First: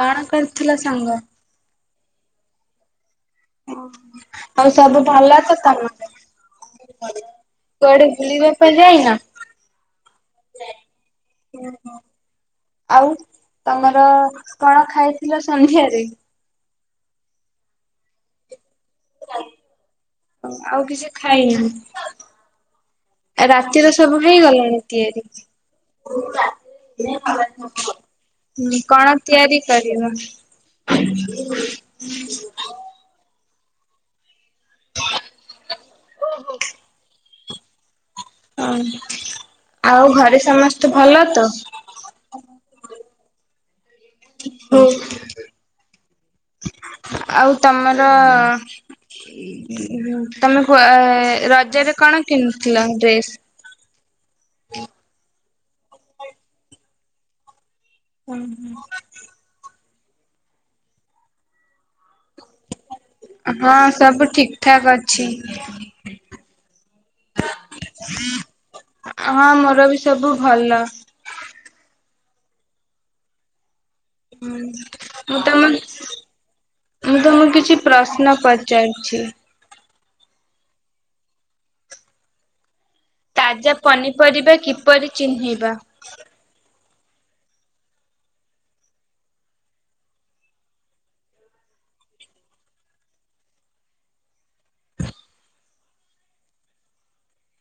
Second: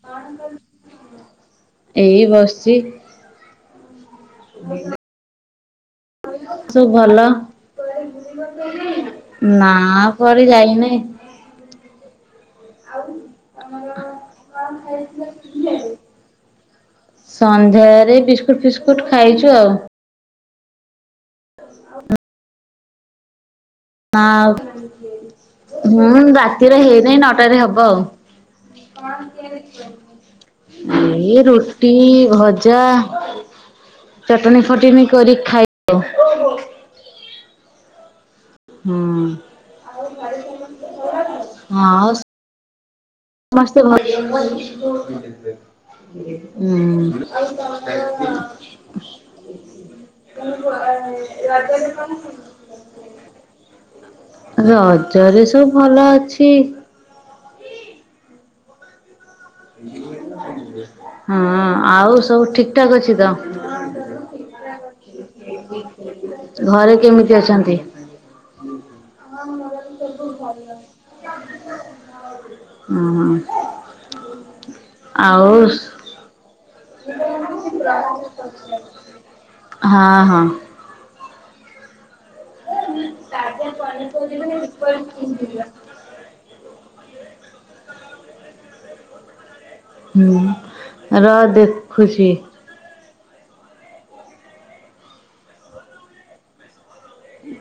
କଣ କରୁଥିଲ ସାଙ୍ଗ? ଏଇ ବସଚି। ଆଉ ସବୁ ଭଲ ତ [unintelligible] ସବୁ ଭଲ କୁଆଡେ ବୁଲିବା ପାଇଁ ଯାଇନା ନା କୁଆଡେ ଯାଇନି ଓହୋ ଆଉ ତମର କଣ ଖାଇଥିଲ ସନ୍ଧ୍ୟାରେ ସନ୍ଧ୍ୟାରେ ବିସ୍କୁଟ ଫିସ୍ କୁଟ ଖାଇଛୁ ଆଉ। ଆଉ କିଛି ଖାଇିନି। ରା ର ସବୁ ନା ହେଇଗଲାଣି ହୁଁ ରାତିରେ ହେଇନାହିଁ ନଅଟାରେ ହବ ତିଆରି କଣ ତିଆରି କରିବାି। ଆଉ ଏଇ ରୁଟି ଭଜା ଚଟଣି ଫଟଣି କରି ଖାଇ ଉଁ ହୁଁ ଆଉ ଘରେ ସମସ୍ତେ ଭଲ ତ। ମସ୍ ଆଉ ହୁଁ ତମର ତମେ କୁଆ ରଜରେରେ ରଜରେ କଣ କିଣିଥିଲ ଡ୍ରେସ୍? ସବୁ। ଭଲ ଅଛି। ହୁଁ ହୁଁ। ହଁ। ଆଉ ସବୁ ଠିକ ଠାକ ଅଛି ତ ହଁ ସବୁ ଠିକ ଠାକ ଅଛି ଘରେ କେମିତି ଅଛନ୍ତି? ହଁ ମୋର ବି ସବୁ ଭଲ। ଉ ହୁଁ। ହୁଁ। ଆଉ ହଁ ମୁଁ ତମକୁ କିଛି ପ୍ରଶ୍ନ ପଚାରୁଛି। ହଁ। [unintelligible] ତାଜା ପନିପରିବା କିପରି ଚିହ୍ନେଇବା? ହୁଁ ରହ ଦେଖୁଚି।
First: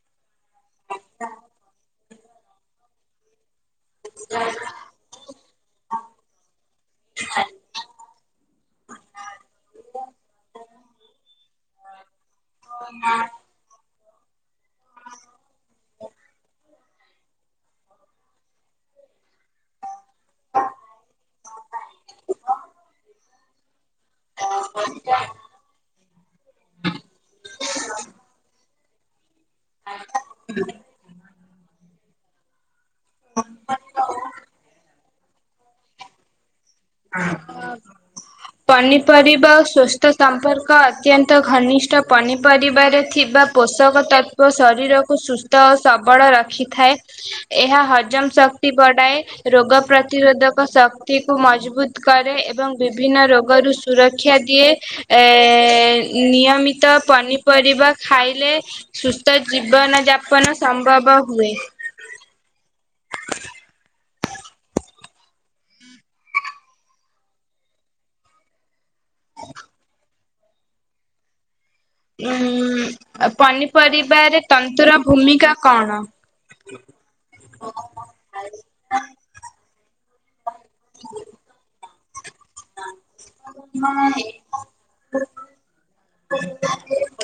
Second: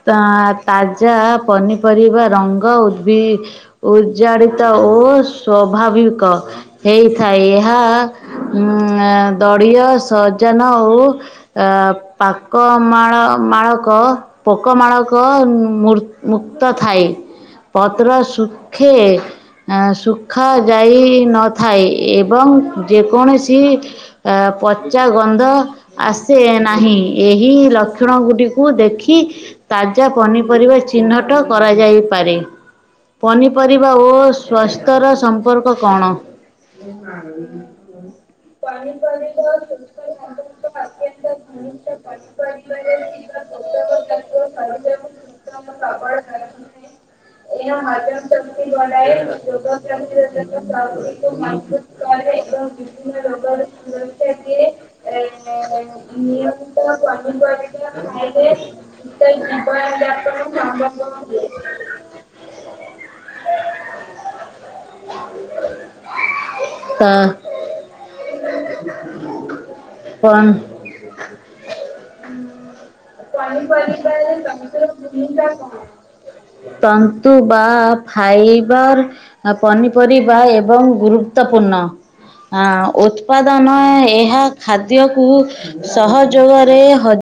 ତା ତାଜା ପନିପରିବା ରଙ୍ଗ ଉଦ୍ଦବି ଉଜ୍ଜାଡ଼ିତ ଓ ସ୍ଵଭାବିକ ହେଇଥାଏ। ଏହା ହୁଁ ଆ ଦଡ଼ିୀୟ ସଜନ ଓ ପାକ ମାଳ ମାଳକ ପୋକମାଳକ ମୁ ମୁକ୍ତ ଥାଏ ପତ୍ର ସୁଖେ ଆ ଦେଖାଯାଇ ନଥାଏ ଏବଂ ଯେକୌଣସି ପଚା ଗନ୍ଧ ଆସେ ନାହିଁ ଏହି ଲକ୍ଷଣ ଗୁଡ଼ିକୁ ଦେଖ। ଠିକ। ତା ଜା ପନିପରିବା ଚିହ୍ନଟ। କରାଯାଇପାରେ ପନିପରିବା ଓ ସ୍ଵାସ୍ଥ୍ୟର ସମ୍ପର୍କ କଣ? [unintelligible] ଓ ଶରୀରକୁ ସୁସ୍ଥ ଓ ସବଳ ରଖିଥାଏ ଏହା ହଜମ ଗରୁ ସୁରକ୍ଷା ଦିଏ ଏ ନିୟମିତ ପନିପରିବା ଖାଇଲେ। ସୁସ୍ଥ ଜୀବନ ଯାପନ ସମ୍ଭବ ହୁଏ। ହଁ। କନ। ଉଁ ପାନି କଣ? ତନ୍ତୁ ବା ଫାଇବର ଅ ପନି ପରିବା ଏବଂ ଗୁରୁତ୍ୱପୂର୍ଣ୍ଣ ଆଁ ଉତ୍ପାଦନ ଏହା ଖାଦ୍ୟକୁ ସହଯୋଗରେ ହ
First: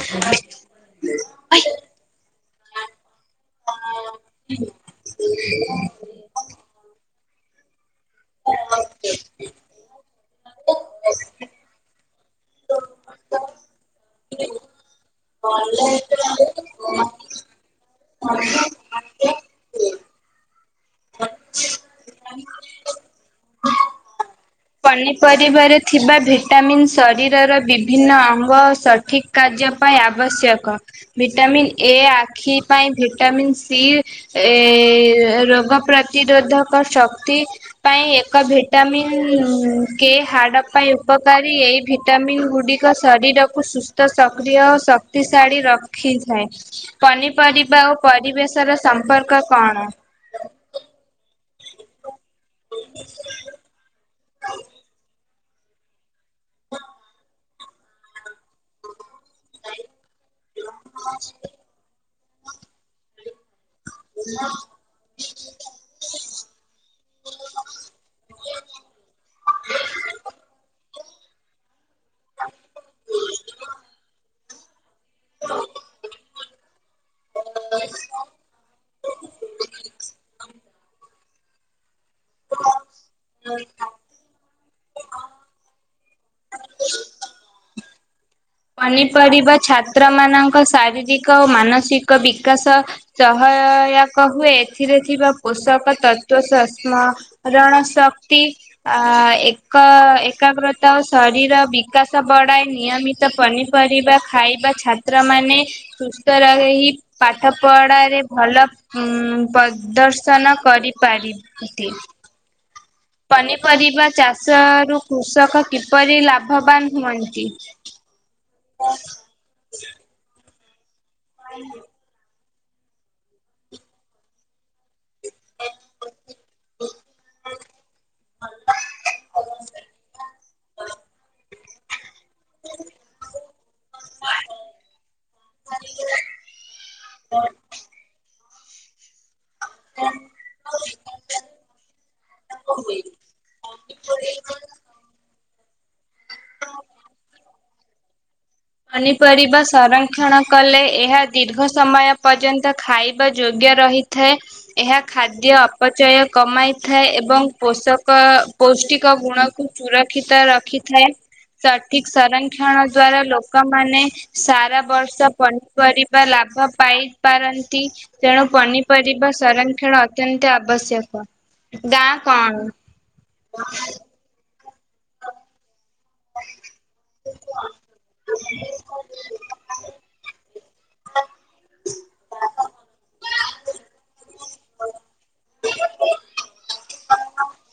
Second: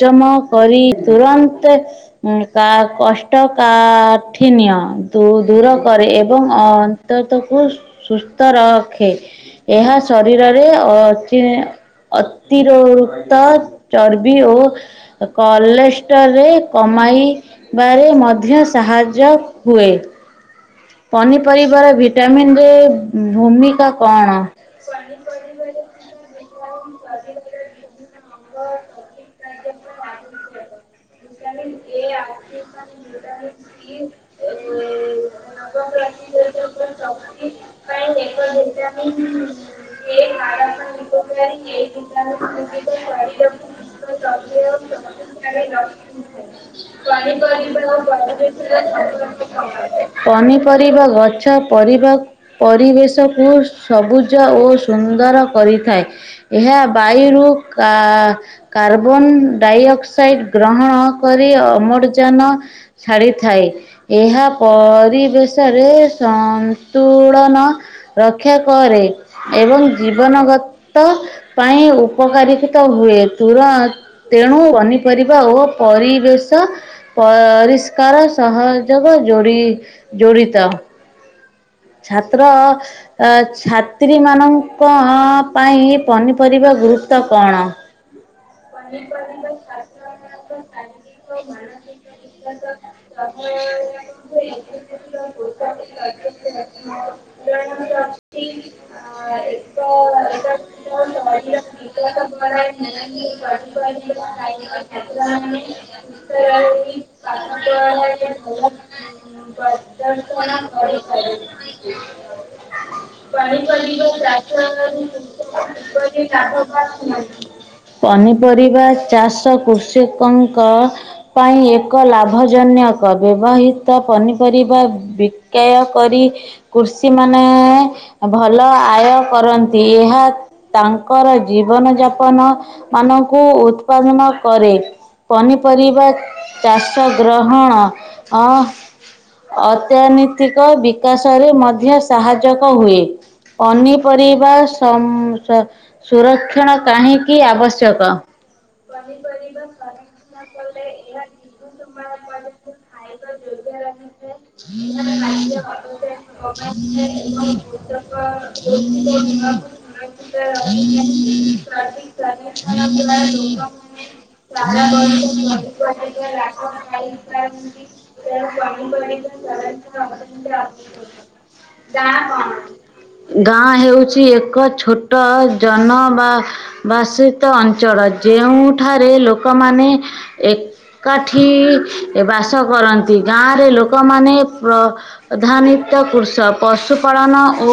ହଜମ କରି ତୁରନ୍ତ ଉଁ। କା କଷ୍ଟକାଠିନ୍ୟ ଦୂ ଦୂର କରେ ଏବଂ ଅ ତ ତ କୁସ ସୁସ୍ଥ ରଖେ ଏହା ଶରୀରରେ ଅଚ ଅ ଅତିରୋକ୍ତ ଚର ବି ଓ। କଲେଷ୍ଟରରେ କମାଇ ବାରେ ମଧ୍ୟ ସାହାଯ୍ୟ ହୁଏ। ପନିପରିବାର ଭିଟାମିନ ରେ ଭୂମିକା କଣ? ପନିପରିବାରେ ଥିବା ଭିଟାମିନ୍ ଶରୀରର ବିଭିନ୍ନ ଅଙ୍ଗ ସଠିକ୍ କାର୍ଯ୍ୟ ପାଇଁ ଆବଶ୍ୟକ ଭିଟାମିନ୍ ଏ ଆଖି ପାଇଁ ଭିଟାମିନ୍ ସି ଏ ରୋ ପ୍ରତିରୋଧକ ଶକ୍ତି ପାଇଁ ଏକ ଭିଟାମିନ୍। ଉ କେ ହାଡ଼ ପାଇଁ ଉପକାରୀ ଏହି ଭିଟାମିନ୍ ଗୁଡିକ ଶରୀରକୁ ସୁସ୍ଥ ସକ୍ରିୟ ଓ ଶକ୍ତିଶାଳୀ ରଖିଥାଏ ପନିପରିବା ଓ ପରିବେଶର ସମ୍ପର୍କ କଣ? କରିବା ଗ ଛ ପରିବା ପରିବେଶକୁ ସବୁ ସବୁଜ ଓ ସୁନ୍ଦ କରିଥାଏ ଏହା ବାୟୁ ରୁ କା କାର୍ବ ବନ ଡାଇଅକ୍ସାଇଡ୍ ଗ୍ରହଣ କରି ଅମ ଜନ ଛାଡ଼ିଥାଏ। ଏହା ପରିବେଶ ରେ ସନ୍ତୁଳନ ରକ୍ଷା କରେ ଏବଂ ଜୀବନଗତ ପାଇଁ ଉ ଉପକାରୀକୃତ ହୁଏ ତୁର ତେଣୁ ଅନତ। [inaudible] କରିବା ଓ ପରିବେଶ ପରିଷ୍କାର ସହଯୋଗ ଯୋଡି କୁଡ଼ିତ। ଛାତ୍ର ଅ ଛାତ୍ରୀ ମାନଙ୍କୁ। ଲୋକ ପାଇଁ ପନିପରିବା ଗୁରୁତ୍ଵ କଣ? ପନିପରିବା ଛାତ୍ର ମାନଙ୍କ ଶାରୀରିକ ଓ ମାନସିକ ବିକାଶ ସହାୟକ ହୁଏ ଏଥିରେ। ଥିବା ପୋଷକ ତତ୍ଵ ସ୍ମରଣ ଶକ୍ତି ଆ ଏକ ଏକାଗ୍ରତା ଓ ଶରୀର ବିକାଶ ବଢା ନିୟମିତ। ପନିପରିବା ଖାଇବା ଛାତ୍ରମାନୋନ ସୁସ୍ଥ ରହି ପାଠପଢ଼ାରେ ଭଲ ଦର୍ଶନ କରିପାରନ୍ତି। ପନିପରିବା ଚାଷ ଚାଷରୁ ରୁ କୃଷକ କିପରି ଲାଭ ଲାଭବାନ ବାନ ହୁଅନ୍ତି? ହେବା ପନିପରିବା। ଚାଷ କୃଷକ। ମୁଙ୍କ। ପାଇଁ ଏକ ଲାଭ। ଭଜନ ବ୍ୟବହିତ ପନିପରିବା। ବୱବ୍। ବିକ୍ରୟ କରି କୃଷିମାନେ ଭଲ ଆୟ କରନ୍ତି ଏହା ତାଙ୍କର। ଜୀବନଯାପନ ଉପନ ମାନଙ୍କୁ ଉତ୍ପାଦନ କରେ ପନିପରିବା ଚାଷ ଗ୍ରହଣ। ଅହ। ଅତନୈତିକ ବିକାଶରେ ମଧ୍ୟ ସାହାଯ୍ୟକ ହୁଏ ପନିପରିବା ସମ, ସୁରକ୍ଷଣ କାହିଁକି ଆବଶ୍ୟକ? ପନିପରିବା ସଂରକ୍ଷଣ କଲେ ଏହା ଦୀର୍ଘ ସମୟ ପର୍ଯ୍ୟନ୍ତ ଖାଇବା ଯୋଗ୍ୟ ରହିଥାଏ। ଥାଏ ଏହା ଖାଦ୍ୟ ଅପଚୟ କମାଇଥାଏ ଏବଂ ପୋଷକ ପୌଷ୍ଟିକ ଗୁଣକୁ ସୁରକ୍ଷିତ ରଖିଥାଏ ସଠିକ ସଂରକ୍ଷଣ ଦ୍ଵାରା ଲୋକ। ଲୋକମାନେ ସାରା ବର୍ଷ ପନିପରିବା ଲାଭ ପାଇପାରନ୍ତି ତେଣୁ ପିନି। ଗାଁ କଣ ଆବଶ୍ୟକ। ଗାଁ କଣ? ଗାଁ ହେଉଛି ଏକ। ଏକ ଛୋଟା। ଜନବାସିତ ଅଞ୍ଚଳ ଯେଉଁଠାରେ ଲୋକମାନେ ଏକାଠି ବାସ କରନ୍ତି ଗାଁ। ମାନେ ପ୍ରଧାନିତ କୃଷ ପଶୁପାଳନ ଓ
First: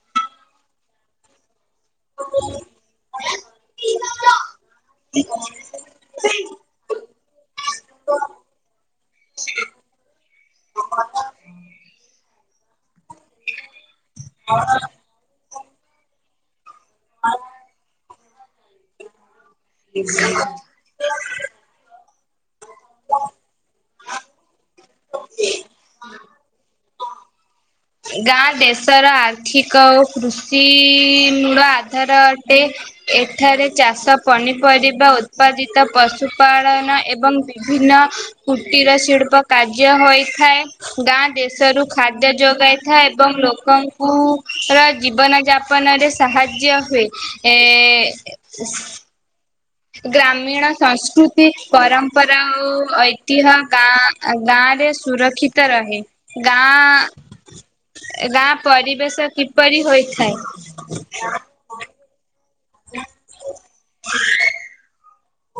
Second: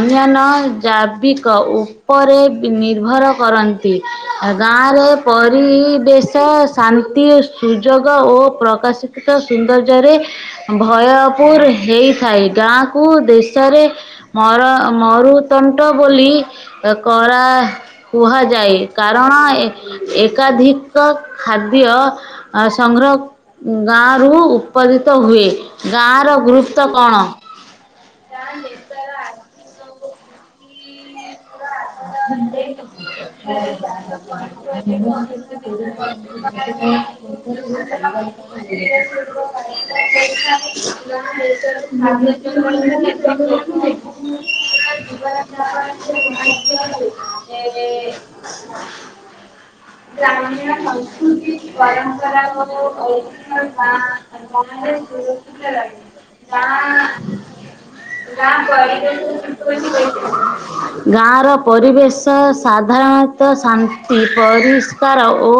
ଅନ୍ୟାନ୍ୟ ଜୈବିକ ଉପ। ଉପରେ ନିର୍ଭର କରନ୍ତି ଗାଁରେ ପରିବେଶ ଶାନ୍ତି ସୁଯୋଗ ଓ ପ୍ରକାଶିତ ସୁୌନ୍ଦର୍ଯ୍ୟ। ଭୟପୁର ହେଇଥାଏ ଗାଁ କୁ ଦେଶରେ ମୋର ମୋରୁ। ତଣ୍ଟ ବୋଲି। ତକରା। କୁହାଯାଏ କାରଣ ଏ ଏକାଧିକ ଖାଦ୍ୟ ଆ ସଂଗ୍ରହ ଗାଁରୁ ଉତ୍ପାଦିତ ହୁଏ। ଗାଁର ଗୁରୁତ୍ୱ କଣ? ଗାଁ ଦେଶର ଆର୍ଥିକ ଓ। କୃଷି-ଇ ର ଆଧାର ଅଟେ। ଏଠାରେ ଚାଷ ପନିପରିବା ଉତ୍ପାଦିତ ପଶୁପାଳନ ଏବଂ ବିଭିନ୍ନ କୁଟୀର ଶିଳ୍ପ କାର୍ଯ୍ୟ ହୋଇଥାଏ। ଗାଁ ଦେଶରୁ ଖାଦ୍ୟ ଯୋଗାଇ ଥା ଏବଂ ଲୋକଙ୍କୁ ର ଜୀବନ ଯାପନରେ ସାହାଯ୍ୟ ହୁଏ ଏ। ଗ୍ରାମୀଣ ସଂସ୍କୃତି ପରମ୍ପରା ଓ ଐତିହ୍ୟ ଗାଁ ଗାଁରେ ସୁରକ୍ଷିତ ରହେ। ଗାଁ, ଗାଁ ପରିବେଶ କିପରି ହୋଇଥାଏ? ଗାଁ ର ପରିବେଶ ଶ ସାଧାରଣତଃ ଶାନ୍ତି ପରିଷ୍କାର ଓ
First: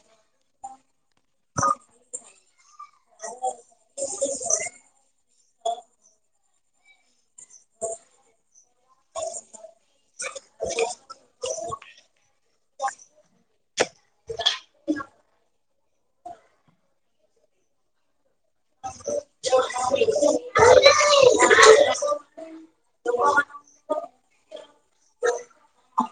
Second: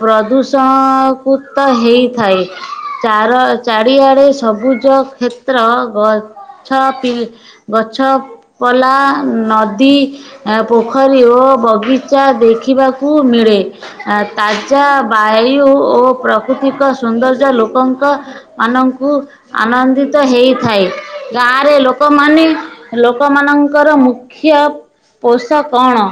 ପ୍ରଦୁତ୍ ସଅଁ କୁତ ହେଇଥାଏ। ଚାର ଚାରିଆଡେ ସବୁଜ କ୍ଷେତ୍ର ଗ ଠ ପିଲ୍। ଗଛ ପଲା ନଦୀ, ପୋଖରୀ ଓ ବଗିଚା ଦେଖିବାକୁ ମିଳେ। ତାଜା ବାଇ ଓ ପ୍ରକୃତିକ ସୌନ୍ଦର୍ଯ୍ୟ ଲୋକଙ୍କ ମାନଙ୍କୁ ଆନନ୍ଦିତ ହେଇଥାଏ। ଗାଁରେ ଲୋକ ଲୋକମାନେ ଲୋକମାନଙ୍କର ମୁକ୍ ମୁଖ୍ୟ ପୋଷ କଣ?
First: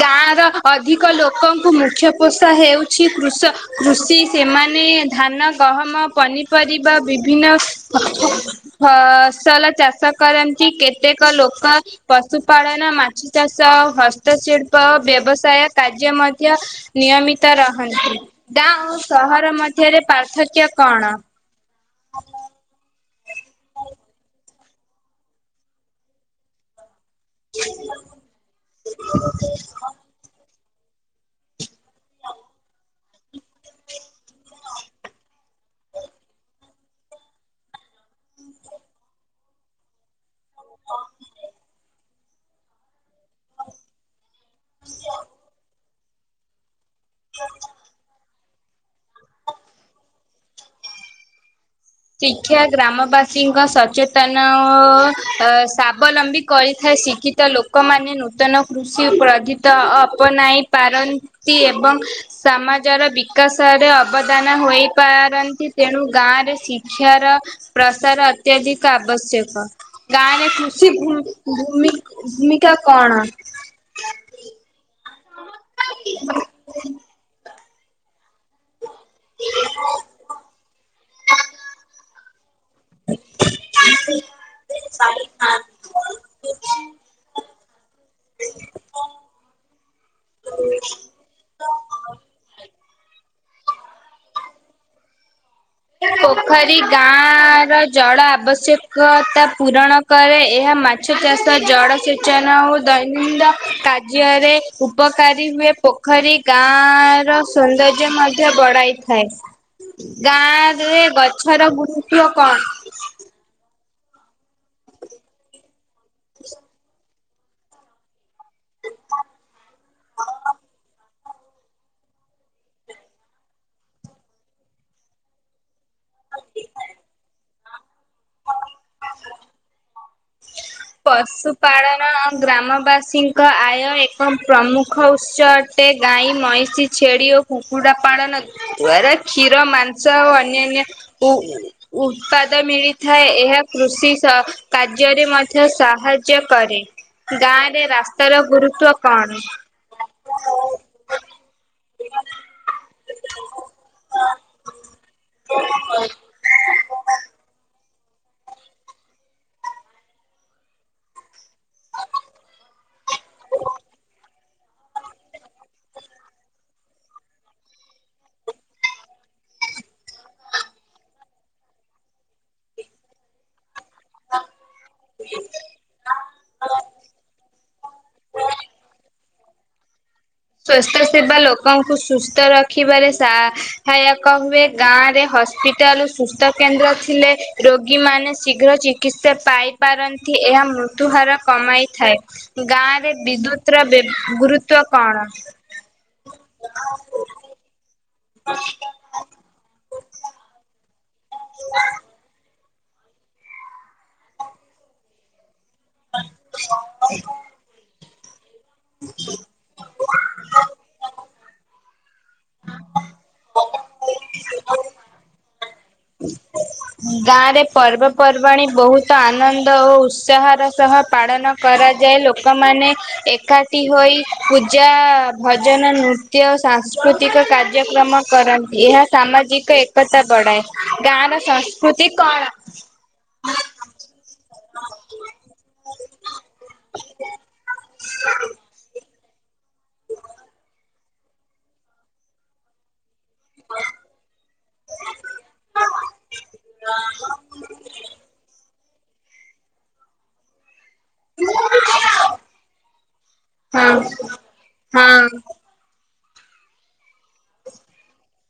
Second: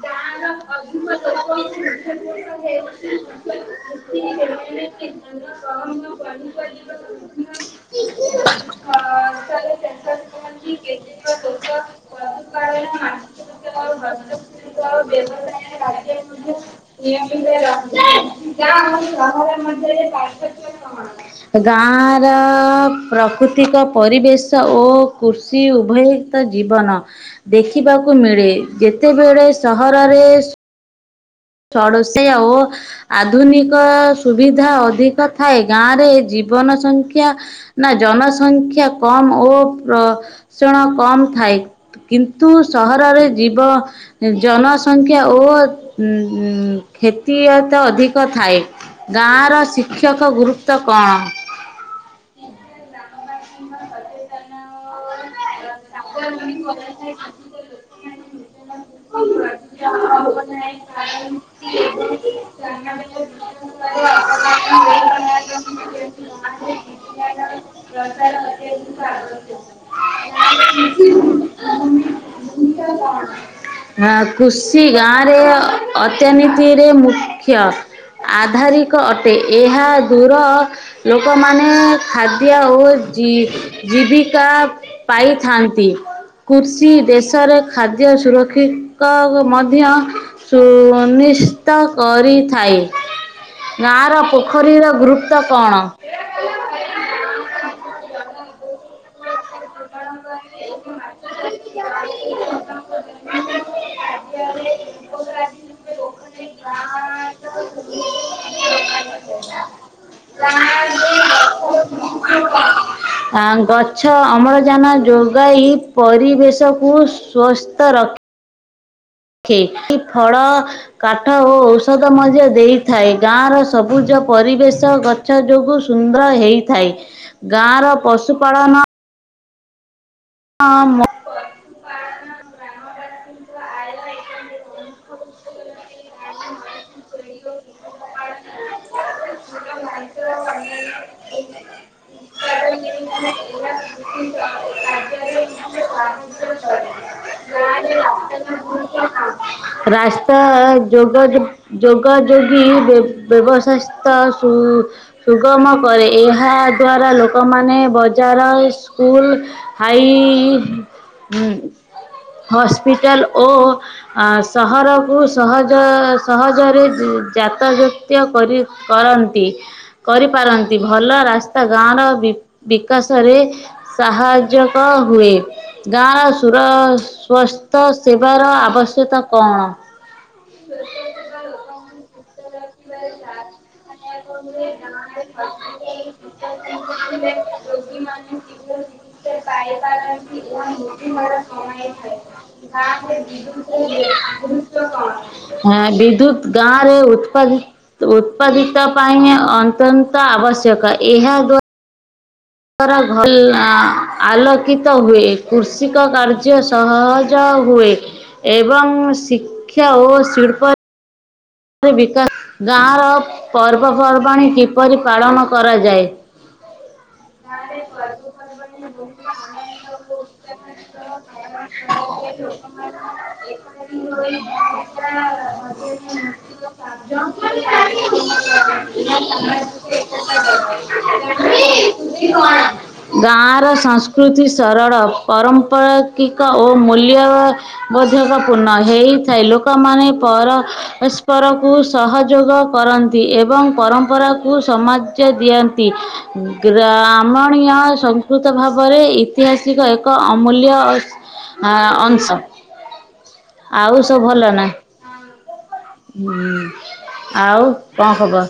ଗାଁ ର ଅଧିକ ଲୋକଙ୍କୁ ମୁଖ୍ୟ ପୋଷା ହେଉଛି କୃଷ, କୃଷି ସେମାନେ ଧାନ, ଗହମ, ପନିପରିବା ବିଭିନ୍ନ ଫ-ଫ ଫସଲ ଚାଷ କରନ୍ତି। କେତେକ ଲୋକ ପଶୁପାଳନ, ମାଛ ଚାଷ ଆଉ ହସ୍ ଗାଁର ଅ ମଧ୍ୟ ନିୟମିତ ରହନ୍ତି। ଗାଁ ଓ ସହର ମଧ୍ୟରେ ପାର୍ଥକ୍ୟ କଣ? ଅ। ପ୍ରକୃତିକ ପରିବେଶ ଓ କୃଷି ଉଭୟିତ ଜୀବନ। ଦେଖିବାକୁ ମିଳେ। ଯେତେବେଳେ ସହରରେ ସୁ ଥଡ଼ସ ଓ ଆଧୁନିକ ସୁବିଧା ଅଧିକ ଥାଏ। ଗାଁ ରେ ଜୀବନ ସଂଖ୍ୟା, ନା ଜନସଂଖ୍ୟା କମ୍ ଓ ପ୍ର ଷଣ କମ୍ ଥାଏ। କିନ୍ତୁ ସହରରେ ଜୀବ ଜନସଂଖ୍ୟା ଓ [unintelligible] କ୍ଷତିୟ ତ ଅଧିକ ଥାଏ। ଗାଁର ଶିକ୍ଷକ ଗୁରୁତ୍ୱ କଣ? ଶିକ୍ଷା ଗ୍ରାମ ବାସୀ କୃଷିଙ୍କ ସଚେତନ ଓ ସ୍ୱାବଲମ୍ବୀ କରିଥାଏ। ଶିକ୍ଷିତ ଲୋକମାନେ ନୂତନ କୃଷି କ୍ରୋଧିତ ଅପନାଇ ପାରନ୍ତି, ଏବଂ ସମାଜର ବିକାଶରେ ଅବଦାନ ହୋଇପାରନ୍ତି। ତେଣୁ ଗାଁରେ ସି [inaudible] ହଁ [unintelligible] ଆବଶ୍ୟକ। ଗାଁରେ କୃଷି ଭୂମି ଭୂମି ଭୂମିକା କଣ? ଖୁସି ଗାଁ ଅତ୍ୟନୀତିରେ ମୁଖ। [inaudible] ଆଧାରିକ ଅଟେ ଏହା ଦୂର ଲୋକମାନେ ଖାଦ୍। [unintelligible] ଓ ଜୀବିକା ପାଇଥାନ୍ତି। କୃଷି ଦେଶରେ ଖାଦ୍ୟ ସୁରକ୍ଷିକଉ ମଧ୍ୟ ସୁନିଶିତ କରିଥାଏ ଗାଁର ଖରିର ଗ୍ରୁପ୍ ପୋଖରୀ ଗାଁ ର ଜଳ ଆବଶ୍ୟକ ତା ପୂରଣ କରେ। ଏହା ମାଛ ଚାଷ ଜଳ ସେଚନ ଓ ଦୈନନ୍ଦ କାର୍ଯ୍ୟରେ ଉପକାରୀ ହୁଏ। ପୋଖରୀ ଗାଁ ର ସୌନ୍ଦର୍ଯ୍ୟ ମଧ୍ୟ ବଢାଇଥାଏ। ଗାଁ ଏ ଗଛର ଗୁରୁତ୍ଵ କଣ? ଗଛ ଅମଳ ଜାନ ଯୋଗାଇ ପରିବେଶକୁ ସ୍ଵସ୍ଥ ର ଖେ ଫଳ, କାଠ ଓ ଔଷଧ ମଧ୍ୟ ଦେଇଥାଏ। ଗାଁର ସବୁଜ ପରିବେଶ ଗଛ ଯୋଗୁ ସୁନ୍ଦର ହେଇଥାଏ। ଗାଁର ପଶୁପାଳନ ପଶୁ ପାାଳନ ଆ ଗ୍ରାମବାସୀ ଏକ ଆୟ ଏକ ପ୍ରମୁଖ ଉତ୍ସ ଅଟେ। ଗାଈ, ମଇଁଷି, ଛେଳି ଓ କୁକୁଡ଼ା ପାଳନ ଦ୍ୱାରା କ୍ଷୀର ମାନ ସହ ଅନ୍ୟାନ୍ୟ ଉ ଉତ୍ପାଦ ମିଳିଥାଏ। ଏହା କୃଷି କାର୍ଯ୍ୟରେ ମଧ୍ୟ [inaudible] ସାହାଯ୍ୟ କରେ। ଗାଁ ରେ ରାସ୍ତାର ଗୁରୁତ୍ୱ କଣ? ରାସ୍ତା ଯୋଗ ଯୋଗ ଯୋଗୀ ବ୍ୟବସାୟ ସୁ ସୁଗମ କରେ। ଏହା ଦ୍ଵାରା ଲୋକମାନେ ବଜାର ସ୍କୁଲ ହାଇ ହସ୍ପିଟାଲ ଓ ସହରକୁ ସହଜ ସହଜରେ ଯାତାଯତ କରି କରନ୍ତି। କରିପାରନ୍ତି ଭଲ ରାସ୍ତା ଗାଁର ବି ବିକାଶରେ ସାହାଯ୍ୟ ର ହୁଏ ଗାଁର ସରୁ ସ୍ଵସ୍ଥ ସେବାର ଆବଶ୍ୟକତା। କଣ? ସ୍ଵାସ୍ଥ୍ୟ ସେବା ଲୋକଙ୍କୁ ସୁସ୍ଥ ରଖିବାରେସାହାୟକ ହୁଏ। ଗାଁରେ ହସ୍ପିଟାଲ ସୁସ୍ଥକେନ୍ଦ୍ର ଥିଲେ ରୋଗୀମାନେ ଶୀଘ୍ର ଚିକିତ୍ସା ପାଇପାରନ୍ତି ଏହା ମୃତ୍ୟୁହାର କମାଇଥାଏ ଗାଁରେ ବିଦ୍ୟୁତର ବ୍ୟ ଗୁରୁତ୍ୱ କଣ? ହଁ ବିଦ୍ୟୁତ ଗାଁରେ ଉତ୍ପାଦ ଉତ୍ପାଦିତତ ପାଏଙ୍ଗେ ନ୍ତ ଆବଶ୍ୟକ। ଏହା ଗ ର ଘଲ ଆଲୋକିତ ହୁଏ। କୃଷିକ କାର୍ଯ୍ୟ ସହଜ ହୁଏ। ଏବଂ ଶିକ୍ଷା ଓ ଶିଡ଼ପା ବିଗାଶ ଗାଁର ପର୍ବପର୍ବାଣି କିପରି ପାଳନ କରାଯାଏ। ଗାଁରେ ପର୍ବପର୍ବାଣୀ ବହୁତ ଆନନ୍ଦ ଓ ଉତ୍ସାହର ସହ ପାଳନ କରାଯାଏ ଲୋକମାନେ ଏକାଠି ହୋଇ ପୂଜା ଭଜନ ନୃତ୍ୟ ସାଂସ୍କୃତିକ କାର୍ଯ୍ୟକ୍ରମ କରନ୍ତି ଏହା ସାମାଜିକ ଏକତା ବଢ଼ାଏ ଗାଁର କଣ ଗାଁର ସଂସ୍କୃତି ସରଳ ପରମ୍ପକିିକ ଓ ମୂଲ୍ୟବୋଧକପୂର୍ଣ୍ଣ ହେ ଥାଏ ଲୋକମାନୋନ ପର ରକୁ ସହଯୋଗ କରନ୍ତି। ଏବଂ ପରମ୍ପରାକୁ ସମାଜ ଦିଅନ୍ତି ଗ୍ରାମଣୀୟ ସଂସ୍କୃତ ଭାବ ବରେ ଐତିହାସିକ ଏକ ଅମୂଲ୍ୟ। ହ ଅଂଶ ଆଉ ସବୁ ହଁ ଭଲ ନା। ହଁ ହୁଁ ଆଉ କଣ ଖବର?